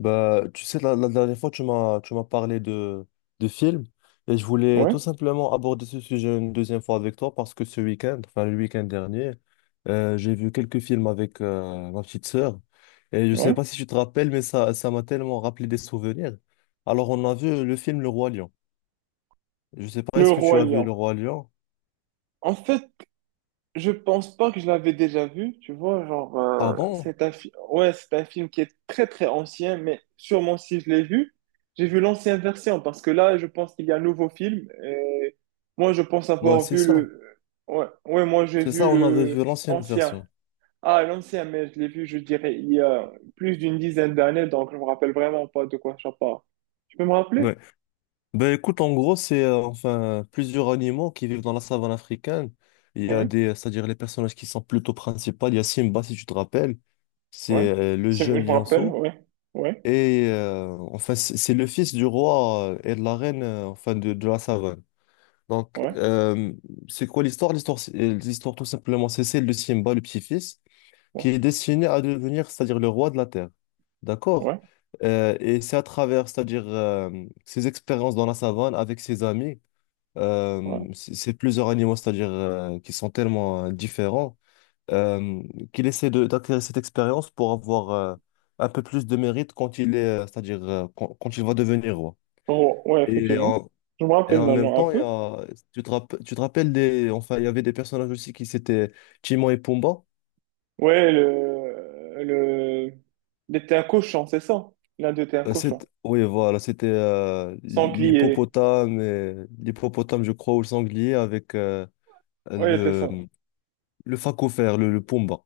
Bah, tu sais, la dernière fois, tu m'as parlé de films et je voulais Ouais, tout simplement aborder ce sujet une deuxième fois avec toi parce que ce week-end, enfin le week-end dernier, j'ai vu quelques films avec ma petite sœur et je sais ouais. pas si tu te rappelles, mais ça m'a tellement rappelé des souvenirs. Alors, on a vu le film Le Roi Lion. Je sais pas, Le est-ce que tu Roi as vu Le Lion. Roi Lion? En fait, je pense pas que je l'avais déjà vu, tu vois, Ah bon? c'est un, ouais, c'est un film qui est très très ancien, mais sûrement si je l'ai vu, j'ai vu l'ancienne version, parce que là, je pense qu'il y a un nouveau film, et moi, je pense Moi, avoir c'est vu ça. le, ouais, moi, j'ai C'est vu ça, on avait vu le l'ancienne ancien. version. Ah, l'ancien, mais je l'ai vu, je dirais, il y a plus d'une dizaine d'années, donc je me rappelle vraiment pas de quoi ça parle. Tu peux me rappeler? Ouais. Ben écoute, en gros, c'est enfin plusieurs animaux qui vivent dans la savane africaine. Il y a Ouais, des, c'est-à-dire les personnages qui sont plutôt principaux. Il y a Simba, si tu te rappelles, ouais. c'est le jeune Je me rappelle, lionceau. ouais, ouais, Et enfin, c'est le fils du roi et de la reine enfin de la savane. Donc, ouais. C'est quoi l'histoire? L'histoire, l'histoire tout simplement, c'est celle de Simba, le petit-fils, qui Ouais, est destiné à devenir, c'est-à-dire le roi de la terre. D'accord? ouais, Et c'est à travers, c'est-à-dire ses expériences dans la savane avec ses amis ouais. C'est plusieurs animaux, c'est-à-dire qui sont tellement différents, euh, qu'il essaie d'acquérir cette expérience pour avoir un peu plus de mérite quand il est, c'est-à-dire quand il va devenir roi. Oh, ouais, Et effectivement. en, Je me et rappelle en même maintenant un temps, peu. Tu te rappelles des, enfin, il y avait des personnages aussi qui c'était Timon et Pumba. Ouais, il était un cochon, c'est ça? L'un d'eux était un cochon. Oui, voilà, c'était Sanglier. L'hippopotame, je crois, ou le sanglier avec Ouais, il était ça. le, le phacophère, le Pumba.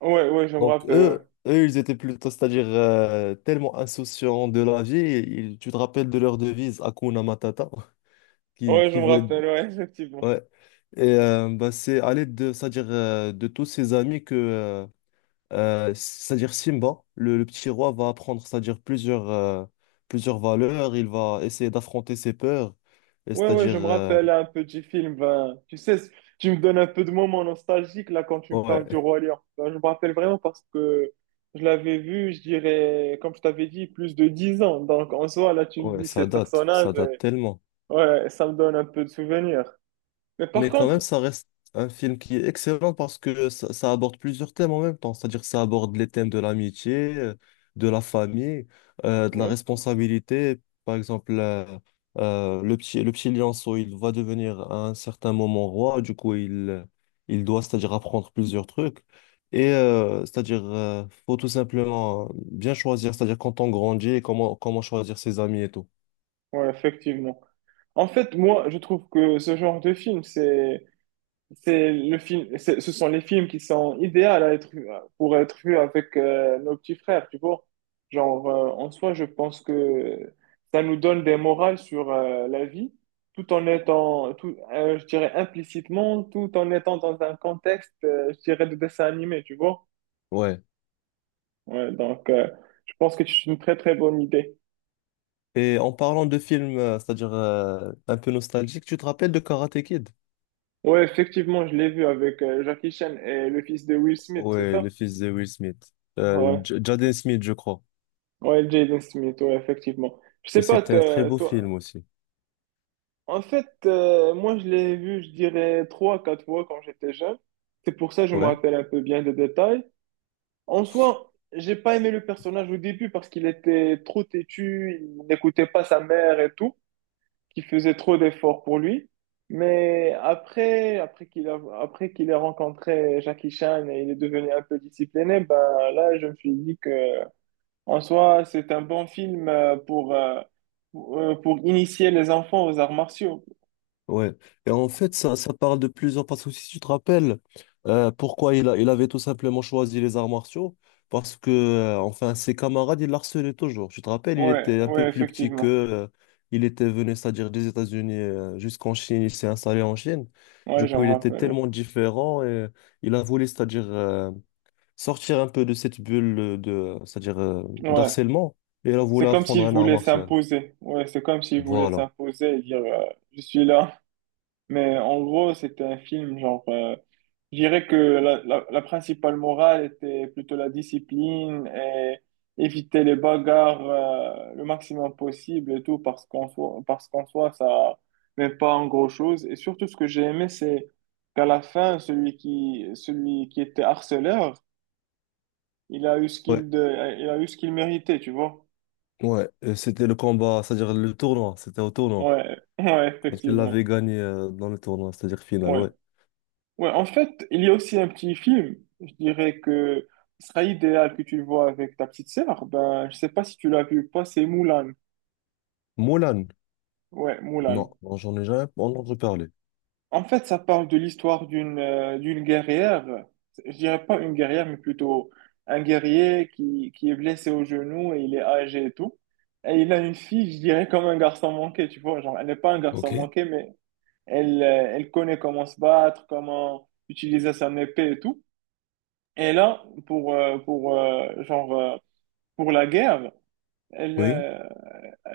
Ouais, ouais, je me Donc rappelle, ouais. eux, ils étaient plutôt, c'est-à-dire tellement insouciants de la vie, tu te rappelles de leur devise Hakuna Matata, Ouais, je qui me voulait, rappelle, ouais, effectivement. ouais. Et bah, c'est à l'aide de, c'est-à-dire de tous ses amis que, c'est-à-dire Simba, le petit roi, va apprendre, c'est-à-dire plusieurs valeurs, il va essayer d'affronter ses peurs, et Ouais, ouais, c'est-à-dire, je me rappelle un petit film, ben, tu sais, tu me donnes un peu de moments nostalgiques, là, quand tu me parles du ouais, Roi Lion. Ben, je me rappelle vraiment parce que je l'avais vu, je dirais, comme je t'avais dit, plus de 10 ans. Donc, en soi, là, tu me ouais, dis ces personnages, ça date tellement. ouais, ça me donne un peu de souvenirs. Mais par Mais quand même, contre, ça reste un film qui est excellent parce que ça aborde plusieurs thèmes en même temps. C'est-à-dire que ça aborde les thèmes de l'amitié, de la famille, de la ouais, responsabilité. Par exemple, le petit lionceau, il va devenir à un certain moment roi. Du coup, il doit, c'est-à-dire apprendre plusieurs trucs. Et c'est-à-dire, faut tout simplement bien choisir, c'est-à-dire quand on grandit et comment choisir ses amis et tout. ouais, effectivement. En fait, moi, je trouve que ce genre de film, c'est le film, ce sont les films qui sont idéaux à être, pour être vus avec nos petits frères, tu vois. En soi, je pense que ça nous donne des morales sur la vie, tout en étant, tout, je dirais implicitement, tout en étant dans un contexte, je dirais, de dessin animé, tu vois. Ouais. Ouais, donc, je pense que c'est une très, très bonne idée. Et en parlant de films, c'est-à-dire un peu nostalgique, tu te rappelles de Karate Kid? Ouais, effectivement, je l'ai vu avec Jackie Chan et le fils de Will Smith, c'est Ouais, le ça? fils de Will Smith. Ouais, Jaden Smith, je crois. ouais, Jaden Smith, ouais, effectivement. Je sais Et pas, c'était un très beau film toi, aussi. en fait, moi, je l'ai vu, je dirais, trois, quatre fois quand j'étais jeune. C'est pour ça que je me Ouais. rappelle un peu bien des détails. En soi, j'ai pas aimé le personnage au début parce qu'il était trop têtu, il n'écoutait pas sa mère et tout. Qui faisait trop d'efforts pour lui. Mais après, après qu'il ait rencontré Jackie Chan et il est devenu un peu discipliné, ben là, je me suis dit que, en soi, c'est un bon film pour initier les enfants aux arts martiaux. Ouais. Et en fait, ça parle de plusieurs. Parce que si tu te rappelles, pourquoi il avait tout simplement choisi les arts martiaux? Parce que, enfin, ses camarades, il harcelaient toujours. Tu te rappelles, il Ouais, était un peu ouais, plus petit que effectivement. Il était venu, c'est-à-dire des États-Unis jusqu'en Chine. Il s'est installé en Chine. Ouais, Du je coup, me il était rappelle. tellement différent et il a voulu, c'est-à-dire sortir un peu de cette bulle de, c'est-à-dire Ouais. Ouais. d'harcèlement. Et il a C'est voulu comme apprendre s'il un art voulait martial. s'imposer. Ouais, c'est comme s'il voulait Voilà. s'imposer et dire, je suis là. Mais en gros, c'était un film, je dirais que la principale morale était plutôt la discipline et éviter les bagarres, le maximum possible et tout, parce qu'en soi, ça n'est pas en gros chose. Et surtout, ce que j'ai aimé, c'est qu'à la fin, celui qui était harceleur, il a eu ce qu'il de, il a eu ce qu'il méritait, tu vois. Ouais, c'était le combat, c'est-à-dire le tournoi, c'était au tournoi. Ouais, ouais, Quand il effectivement. l'avait gagné dans le tournoi, c'est-à-dire final, Ouais. ouais. Ouais, en fait, il y a aussi un petit film, je dirais que ce sera idéal que tu le vois avec ta petite sœur. Ben, je sais pas si tu l'as vu ou pas, c'est Moulin. Moulin, Ouais, Moulin. Non, j'en ai jamais entendu parler. En fait, ça parle de l'histoire d'une guerrière. Je dirais pas une guerrière, mais plutôt un guerrier qui est blessé au genou et il est âgé et tout. Et il a une fille, je dirais, comme un garçon manqué, tu vois. Genre, elle n'est pas un Ok. garçon manqué, mais elle connaît comment se battre, comment utiliser son épée et tout. Et là, pour la guerre, elle, Oui, euh,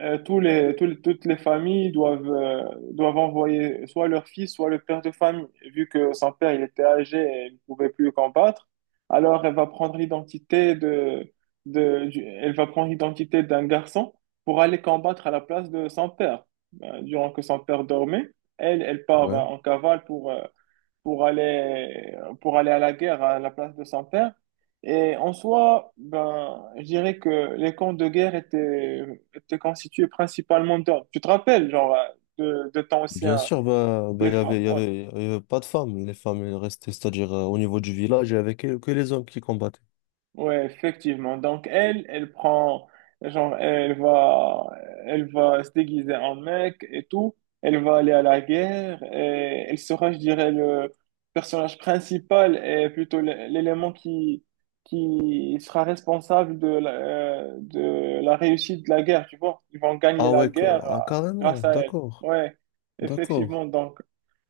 tous les, toutes les familles doivent, doivent envoyer soit leur fils, soit le père de famille. Vu que son père, il était âgé et il ne pouvait plus combattre, alors elle va prendre l'identité de, elle va prendre l'identité d'un garçon pour aller combattre à la place de son père. Ben, durant que son père dormait, elle, elle part ouais. en cavale pour, pour aller, pour aller à la guerre à la place de son père. Et en soi, ben, je dirais que les camps de guerre étaient, étaient constitués principalement d'hommes. Tu te rappelles, genre, de temps Bien anciens, sûr, bah, les femmes, ouais. Il y avait pas de femmes. Les femmes, elles restaient, c'est-à-dire au niveau du village, il y avait que les hommes qui combattaient. Ouais, effectivement. Donc elle, genre, elle va, elle va se déguiser en mec et tout. Elle va aller à la guerre et elle sera, je dirais, le personnage principal et plutôt l'élément qui sera responsable de la réussite de la guerre, tu vois. Ils vont gagner Ah la ouais, guerre carrément, grâce à elle. d'accord, Ouais, d'accord. effectivement. Donc,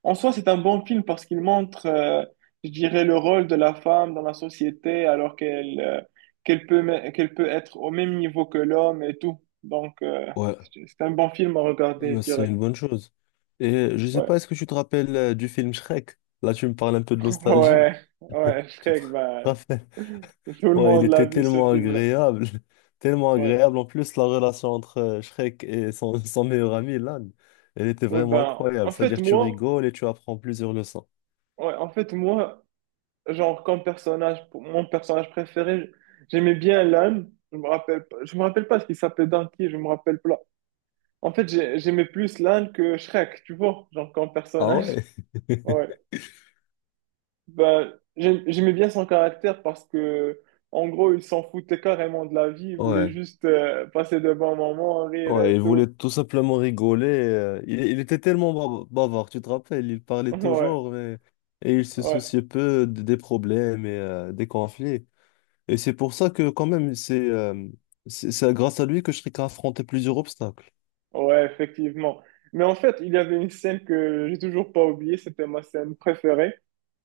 en soi, c'est un bon film parce qu'il montre, je dirais, le rôle de la femme dans la société alors qu'elle peut, qu'elle peut être au même niveau que l'homme et tout. Donc, Ouais, c'est un bon film à regarder, je mais c'est dirais. une bonne chose. Et je sais Ouais, pas, est-ce que tu te rappelles du film Shrek? Là, tu me parles un peu de nostalgie. ouais, ouais, Tu te Shrek, ben, rappelles? tout le Ouais, il monde l'a était vu, ce tellement film-là. agréable, tellement Ouais, agréable. En plus, la relation entre Shrek et son, son meilleur ami, Lan, elle était ouais, vraiment ben, incroyable. en fait, C'est-à-dire, tu moi, rigoles et tu apprends plusieurs leçons. ouais, en fait, moi, comme personnage, mon personnage préféré, j'aimais bien l'âne. Je me rappelle pas, je me rappelle pas ce qu'il s'appelait dans qui, je me rappelle pas. En fait, j'aimais plus l'Inde que Shrek, tu vois, genre comme Ah personnage. ouais? Ouais. Ben, j'aimais bien son caractère parce que, en gros, il s'en foutait carrément de la vie, il voulait Ouais. juste passer de bons moments, rire Ouais, et il voulait tout. tout simplement rigoler. Il était tellement bavard, tu te rappelles, il parlait Ouais, toujours mais- et il se ouais, souciait peu des problèmes et des conflits. Et c'est pour ça que quand même, c'est grâce à lui que Shrek a affronté plusieurs obstacles. ouais, effectivement. Mais en fait, il y avait une scène que j'ai toujours pas oubliée, c'était ma scène préférée.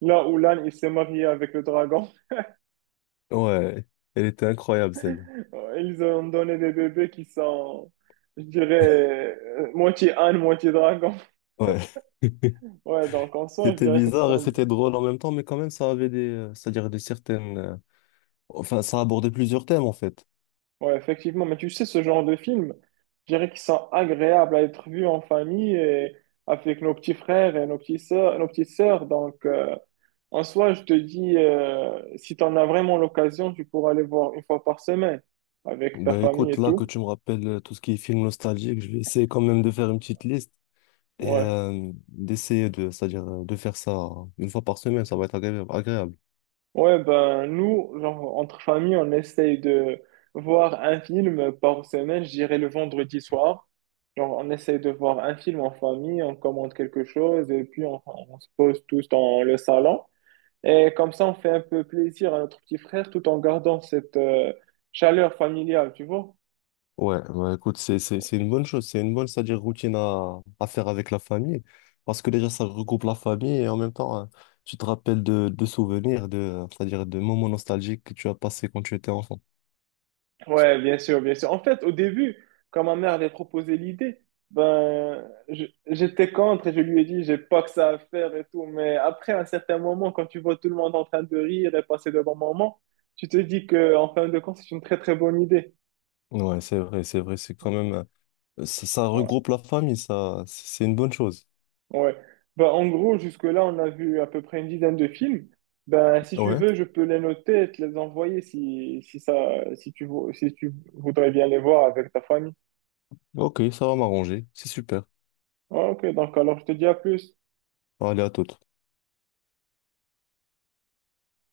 Là où l'âne, il s'est marié avec le dragon. Ouais, elle était incroyable celle-là. Ils ont donné des bébés qui sont, je dirais, moitié âne, moitié dragon. Ouais. Ouais, donc en soi, je C'était dirais que ce bizarre et sont... c'était drôle en même temps, mais quand même, ça avait des, c'est-à-dire des certaines, enfin, ça abordait plusieurs thèmes en fait. Ouais, effectivement, mais tu sais, ce genre de films, je dirais qu'ils sont agréables à être vus en famille et avec nos petits frères et nos petits sœurs, nos petites sœurs. Donc, en soi, je te dis, si tu en as vraiment l'occasion, tu pourras aller voir une fois par semaine avec ta Ben famille écoute, et là que tout. tu me rappelles tout ce qui est film nostalgique, je vais essayer quand même de faire une petite liste et Ouais. D'essayer de, c'est-à-dire de faire ça une fois par semaine, ça va être agréable. Ouais, ben nous, genre, entre familles, on essaye de voir un film par semaine, je dirais le vendredi soir. Genre, on essaye de voir un film en famille, on commande quelque chose et puis on se pose tous dans le salon. Et comme ça, on fait un peu plaisir à notre petit frère tout en gardant cette chaleur familiale, tu vois. Ouais, bah écoute, c'est une bonne chose, c'est une bonne, c'est-à-dire routine à faire avec la famille, parce que déjà ça regroupe la famille et en même temps, hein, tu te rappelles de souvenirs, de, c'est-à-dire de moments nostalgiques que tu as passés quand tu étais enfant. Ouais, bien sûr, bien sûr. En fait, au début, quand ma mère avait proposé l'idée, ben, j'étais contre et je lui ai dit, j'ai pas que ça à faire et tout. Mais après, à un certain moment, quand tu vois tout le monde en train de rire et passer de bons moments, tu te dis que, en fin de compte, c'est une très, très bonne idée. Ouais, c'est vrai, c'est quand même, ça Ouais, regroupe la famille, ça, c'est une bonne chose. ouais. Ben, en gros, jusque-là, on a vu à peu près une dizaine de films. Ben, si tu Ouais, veux, je peux les noter et te les envoyer si, si ça, si tu, si tu voudrais bien les voir avec ta famille. ok, ça va m'arranger, c'est super. Ouais, ok, donc alors je te dis à plus. Allez, à toute.